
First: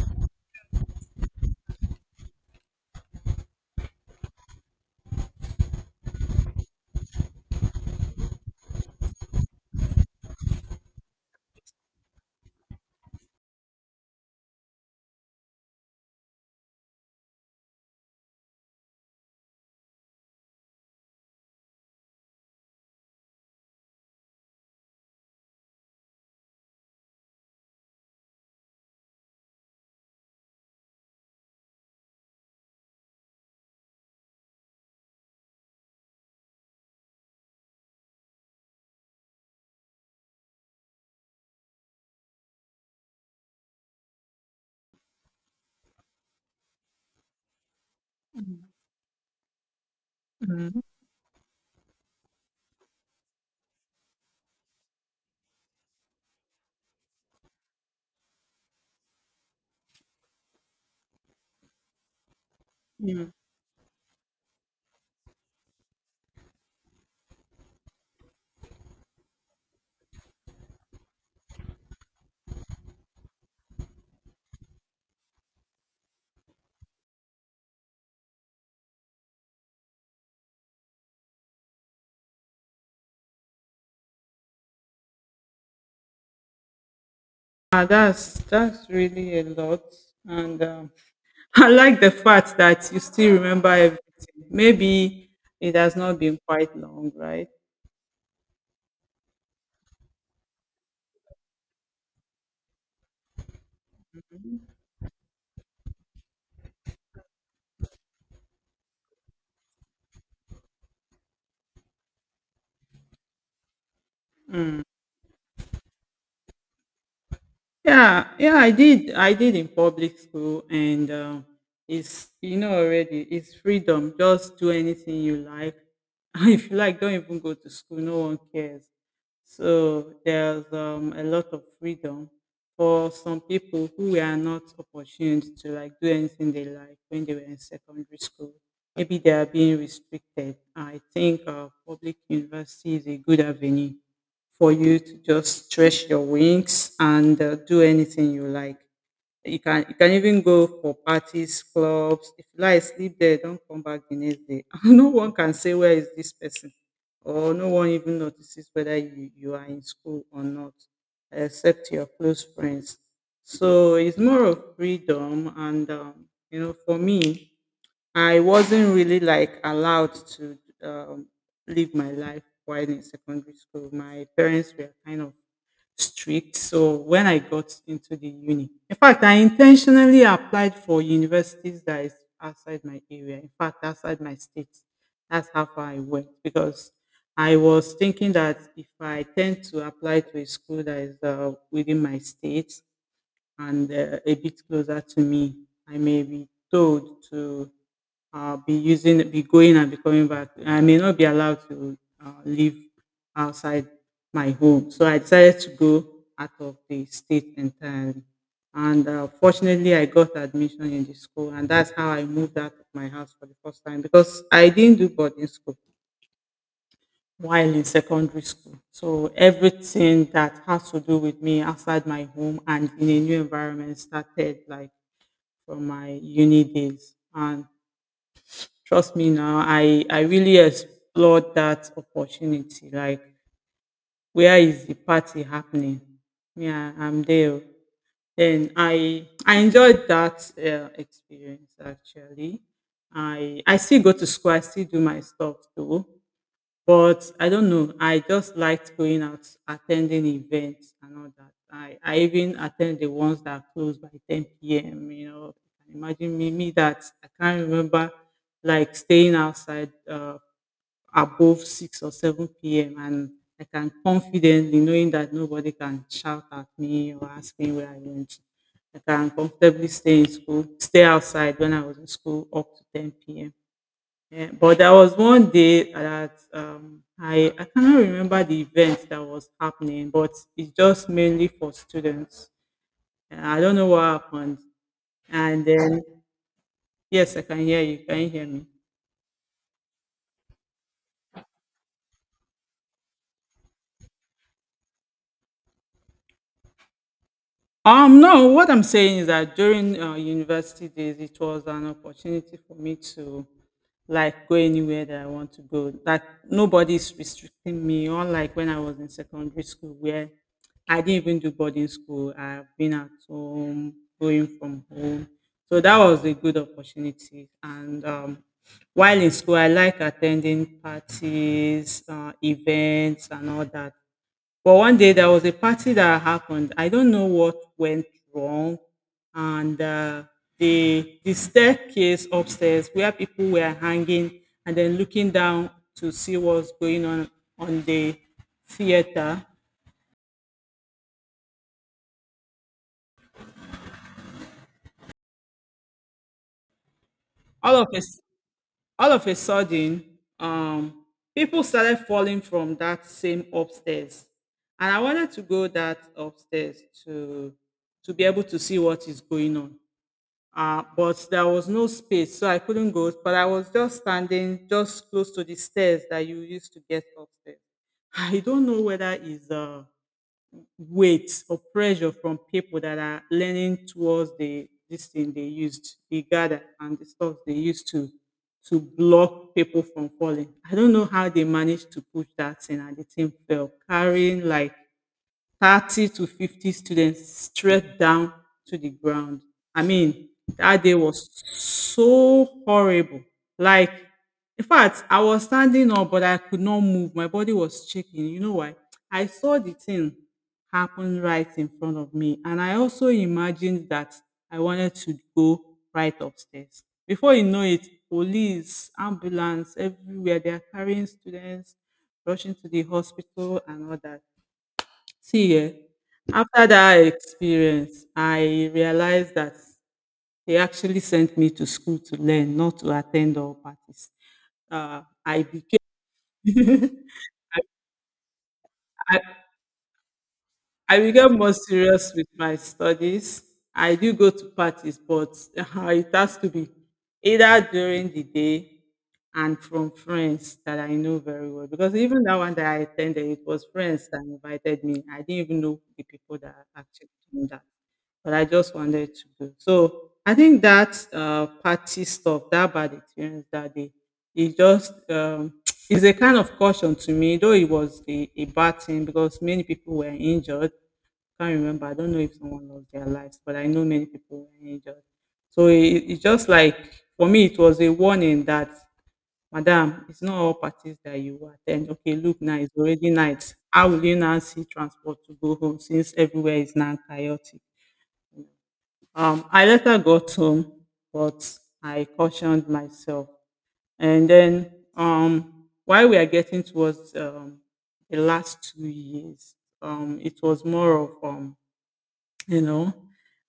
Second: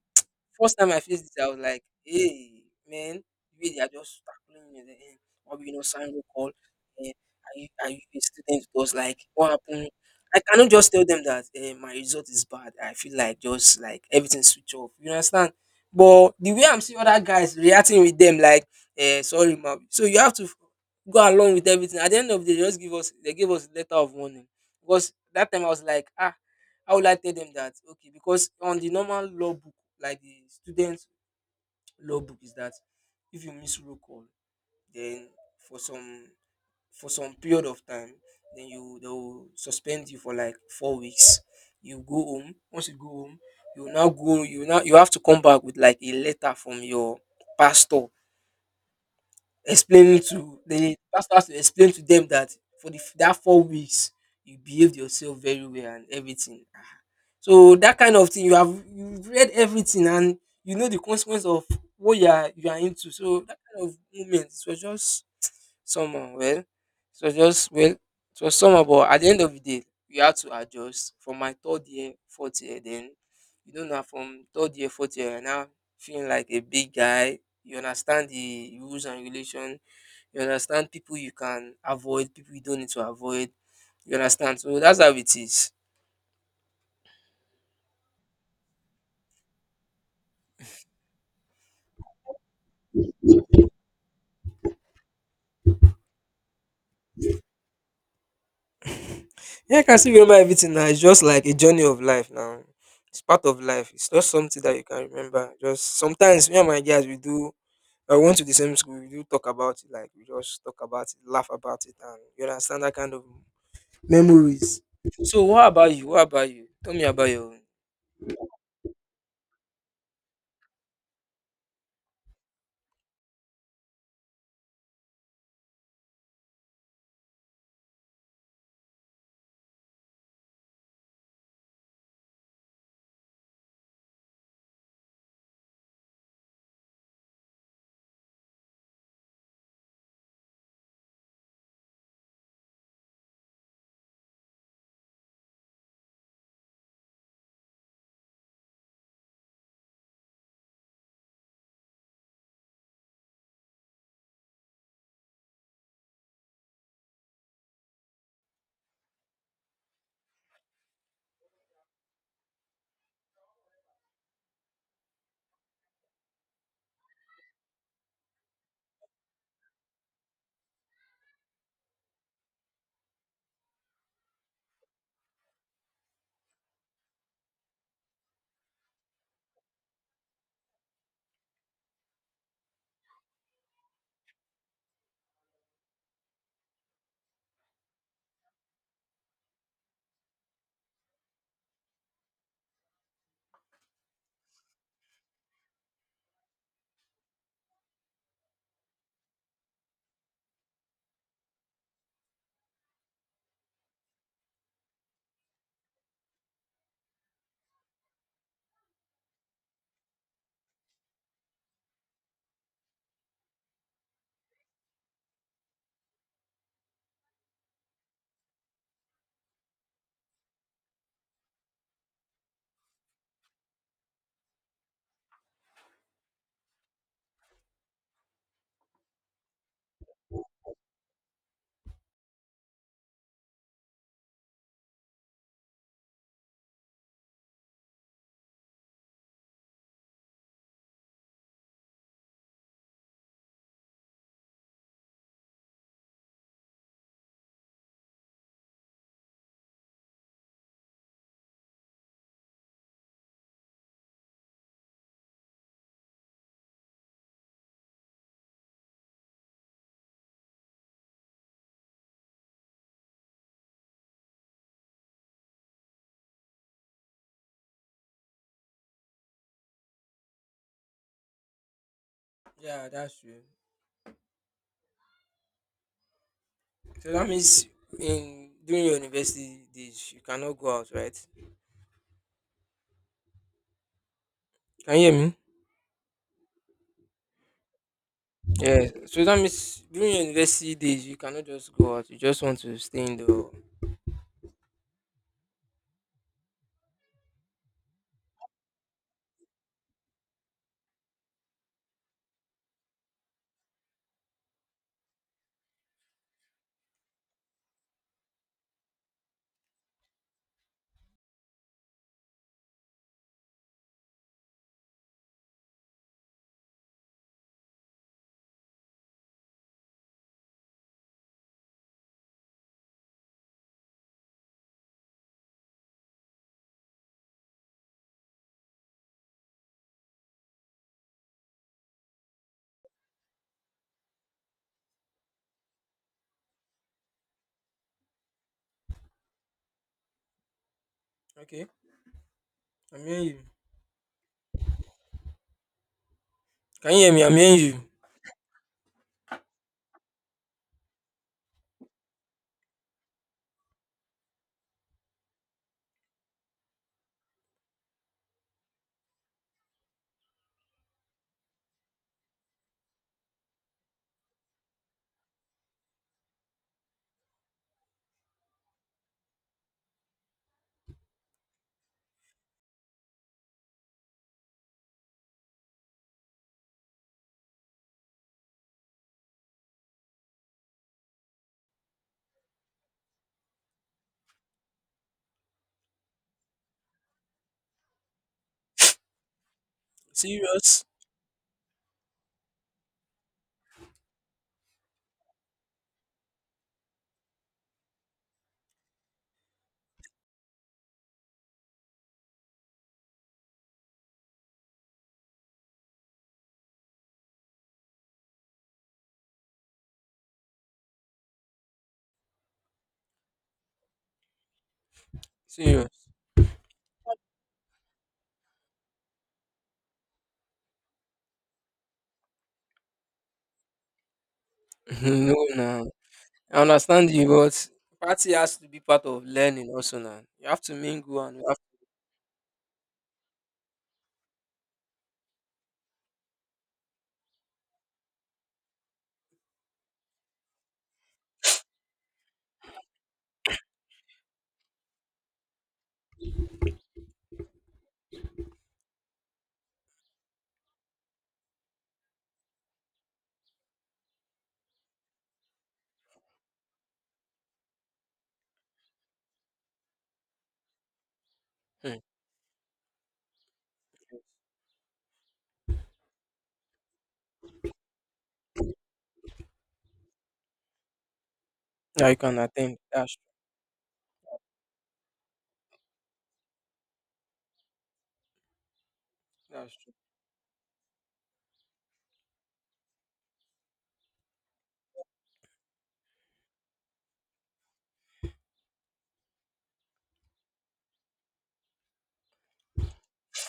Speaker 1: first time I faced this, I was like, hey, man, the way they are just tackling you, eh, or you know, sign will call. Eh, are you a student? It was like, what happened? I cannot just tell them that my result is bad. I feel like just like everything switch off. You understand? But the way I'm seeing other guys reacting with them, like, eh, sorry, ma'am. So you have to go along with everything. At the end of the day, they gave us letter of warning. Because that time I was like, ah, how will I tell them that? Okay, because on the normal law book, like the student law book, is that if you miss roll call, then for some for some period of time, then you they will suspend you for like 4 weeks. You go home. Once you go home, you will now go. You will now you have to come back with like a letter from your pastor. Explaining to
Speaker 2: Mm,
Speaker 1: the pastor has to explain to them that that 4 weeks you behaved yourself very well and everything. Ah, so that kind of thing you have you've read everything and you know the consequence of what you are into.
Speaker 2: mm.
Speaker 1: So that kind of moment it was just somehow. Well, it was somehow, but at the end of the day we had to adjust. From my third year, fourth year, then you don't know now, from third year, fourth year, I now feeling like a big guy. You understand the rules and regulation. You understand? People you can avoid, people you don't need to avoid. You understand? So that's how it is.
Speaker 2: Ah, that's really a lot, and <laughs> I like the fact that you still remember everything. Maybe it has not been quite long, right?
Speaker 1: Yeah, I can still remember everything now. It's just like a journey of life now. It's part of life. It's not something that you can remember. Just sometimes me and my guys we do, I went to the same school, we do talk about it, like we just talk about it, laugh about it, and you understand that kind of memories. So what about you? Tell me about your own.
Speaker 2: Yeah, yeah, I did in public school, and it's already it's freedom. Just do anything you like. <laughs> If you like, don't even go to school. No one cares. So there's a lot of freedom for some people who were not opportuned to like do anything they like when they were in secondary school. Maybe they are being restricted. I think public university is a good avenue for you to just stretch your wings and do anything you like. You can even go for parties, clubs. If you like sleep there, don't come back the next day. <laughs> No one can say where is this person, or no one even notices whether you are in school or not, except your close friends. So it's more of freedom, and for me, I wasn't really like allowed to um, live my life while in secondary school. My parents were kind of strict. So when I got into the uni, in fact, I intentionally applied for universities that is outside my area. In fact, outside my state. That's how far I went because I was thinking that if I tend to apply to a school that is within my state, and a bit closer to me, I may be told to be going and be coming back. I may not be allowed to live outside my home. So I decided to go out of the state entirely. And fortunately, I got admission in the school, and that's how I moved out of my house for the first time because I didn't do boarding school while in secondary school. So everything that has to do with me outside my home and in a new environment started like from my uni days. And trust me now, I really explored that opportunity. Like, where is the party happening? Yeah, I'm there. Then I enjoyed that experience actually. I still go to school. I still do my stuff too. But I don't know. I just liked going out, attending events and all that. I even attend the ones that close by 10 p.m. You know, imagine me that I can't remember like staying outside above 6 or 7 p.m. And I can confidently, knowing that nobody can shout at me or ask me where I went. I can comfortably stay in school, stay outside when I was in school up to
Speaker 1: Yeah, that's
Speaker 2: 10
Speaker 1: true.
Speaker 2: p.m. Yeah, but there was one day that
Speaker 1: So that
Speaker 2: I
Speaker 1: means
Speaker 2: cannot remember
Speaker 1: in
Speaker 2: the
Speaker 1: during your
Speaker 2: event that was
Speaker 1: university
Speaker 2: happening,
Speaker 1: days you
Speaker 2: but
Speaker 1: cannot
Speaker 2: it's
Speaker 1: go out,
Speaker 2: just
Speaker 1: right?
Speaker 2: mainly for students. And I don't know what happened.
Speaker 1: Can you hear me?
Speaker 2: And then yes, I can hear you. Can you hear me?
Speaker 1: Yeah, so that means during your university days, you cannot just go out. You just want to stay in the.
Speaker 2: No, what I'm saying is that during university days, it was an opportunity for me to like go anywhere that I want to go. That nobody's restricting me, unlike when I was in secondary school, where I didn't even do boarding school. I've been at home, going from home. So that was a good opportunity. And while in school, I like attending parties, events, and all that. But one day there was a party that happened. I don't know what went wrong. And the staircase upstairs where people were hanging and then looking down to see what's going on the theater.
Speaker 1: Okay, I'm hearing you. Can you hear me? I'm hearing
Speaker 2: All
Speaker 1: you.
Speaker 2: of a, s- all of a sudden, um, people started falling from that same upstairs. And I wanted to go that upstairs to be able to see what is going on. But there was no space, so I couldn't go. But I was just standing just close to the stairs that you used to get upstairs. <laughs> I don't know whether it's weight or pressure from people that are leaning towards the this thing they used, the gather and the stuff they used to block people from falling. I don't know how they managed to push that thing and the thing fell, carrying like 30 to 50 students straight down to the ground. I mean, that
Speaker 1: Serious?
Speaker 2: day was so horrible. Like, in fact, I was standing up, but I could not move. My body was shaking. You know why? I saw the thing happen right in front of me. And I also imagined that I wanted to go right upstairs. Before you know it, police, ambulance, everywhere, they are carrying students, rushing to the hospital and all that. See, eh,
Speaker 1: Serious.
Speaker 2: after that experience, I realized that they actually sent me to school to learn, not to attend all parties.
Speaker 1: <laughs> No,
Speaker 2: I
Speaker 1: nah.
Speaker 2: became
Speaker 1: I
Speaker 2: <laughs>
Speaker 1: understand you, but
Speaker 2: I,
Speaker 1: party has to be part
Speaker 2: I,
Speaker 1: of learning also now. You have to
Speaker 2: I
Speaker 1: mingle
Speaker 2: became
Speaker 1: and you
Speaker 2: more
Speaker 1: have
Speaker 2: serious with my studies. I do go to parties, but <laughs> it has to be either during the day and from friends that I know very well. Because even that one that I attended, it was friends that invited me. I didn't even know the people that actually doing that. But I just wanted to do. So I think that party stuff, that bad experience that day, it just <tsk> is a kind of caution to me, though it was a bad thing because many people were injured. Can't remember.
Speaker 1: to.
Speaker 2: I
Speaker 1: Hmm.
Speaker 2: don't know if someone lost their lives, but I know many people were injured. So it's just like for me, it was a warning that, Madam, it's not all parties that you will attend.
Speaker 1: Yeah,
Speaker 2: Okay,
Speaker 1: you can
Speaker 2: look now, it's
Speaker 1: attend.
Speaker 2: already
Speaker 1: That's true.
Speaker 2: night. How will you now see transport to go home since everywhere is now chaotic? I
Speaker 1: That's true.
Speaker 2: later
Speaker 1: <laughs>
Speaker 2: got home, but I cautioned myself. And then while we are getting towards the last 2 years, it was more of, you know,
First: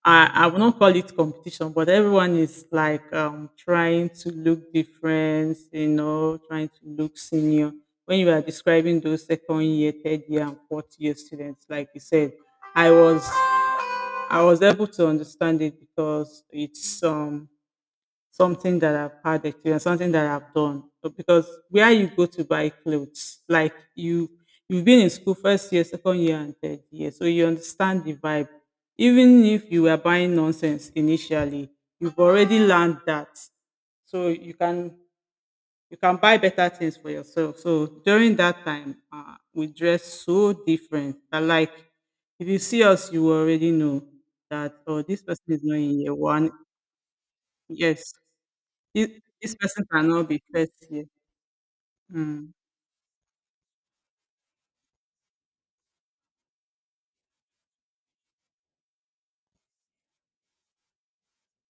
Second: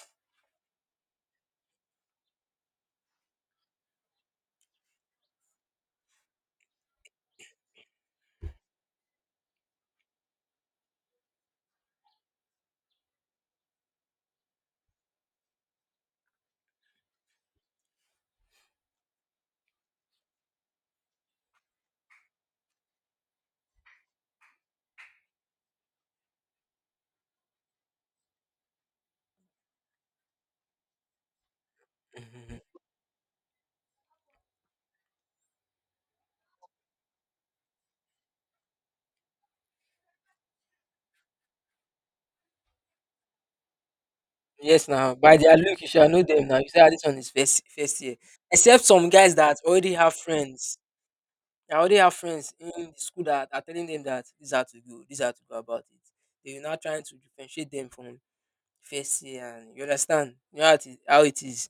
Speaker 2: I will not call it competition, but everyone is like trying to look different, trying to look senior. When you are describing those second year, third year, and fourth year students, like you said, I was I was able to understand it because it's something that I've had experience, something that I've done. So because where you go to buy clothes, like you've been in school first year, second year, and third year, so you understand the vibe. Even if you were buying nonsense initially, you've already
Speaker 1: Mhm.
Speaker 2: learned that, so you can buy better things for yourself. So during that time, we dress so different. But like, if you see us, you will already know that
Speaker 1: Yes,
Speaker 2: oh,
Speaker 1: now
Speaker 2: this
Speaker 1: by
Speaker 2: person
Speaker 1: their
Speaker 2: is not
Speaker 1: look, you
Speaker 2: in
Speaker 1: shall
Speaker 2: year
Speaker 1: know them.
Speaker 2: one.
Speaker 1: Now you say "Ah, this one is first
Speaker 2: Yes,
Speaker 1: year, except some
Speaker 2: this,
Speaker 1: guys
Speaker 2: this
Speaker 1: that
Speaker 2: person
Speaker 1: already have
Speaker 2: cannot be first
Speaker 1: friends.
Speaker 2: year.
Speaker 1: I already have
Speaker 2: Mm.
Speaker 1: friends in the school that are telling them that these are to go, these are to go about it. They're now trying to differentiate them from first year, and you understand you know how it is.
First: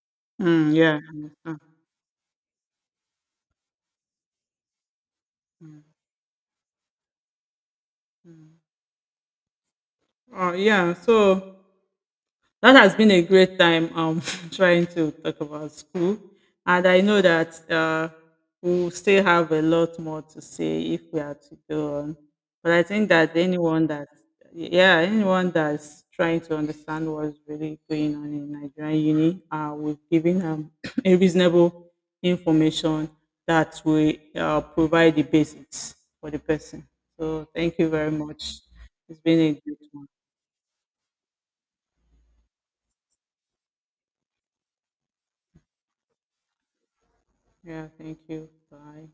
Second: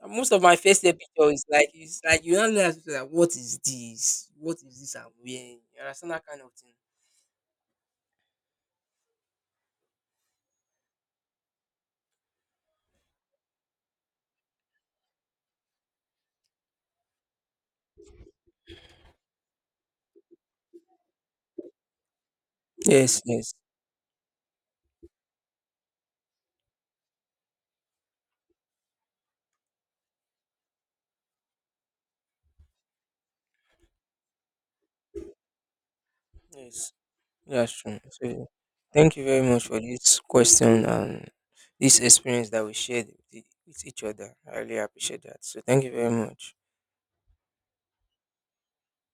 Speaker 1: And most of my
Speaker 2: Mm,
Speaker 1: first year
Speaker 2: yeah. I
Speaker 1: picture is like,
Speaker 2: understand.
Speaker 1: it's like you don't know like, what is this I'm wearing.
Speaker 2: Mm,
Speaker 1: You understand that kind of thing.
Speaker 2: mm. Oh yeah. So that has been a great time <laughs> trying to talk about school. And I know that we'll still have a lot more to say if we are to go on. But I think
Speaker 1: Yes,
Speaker 2: that
Speaker 1: yes,
Speaker 2: yeah, anyone that's trying to understand what's really going on in Nigerian uni, we've given <coughs> <clears throat> a reasonable information that will provide the basics for the person.
Speaker 1: yes.
Speaker 2: So
Speaker 1: That's
Speaker 2: thank you
Speaker 1: true.
Speaker 2: very
Speaker 1: So,
Speaker 2: much.
Speaker 1: thank
Speaker 2: It's
Speaker 1: you
Speaker 2: been
Speaker 1: very
Speaker 2: a
Speaker 1: much for
Speaker 2: great one.
Speaker 1: this question and this experience that we shared with each other. I really appreciate that. So, thank you very much.
Speaker 2: Yeah, thank you. Bye.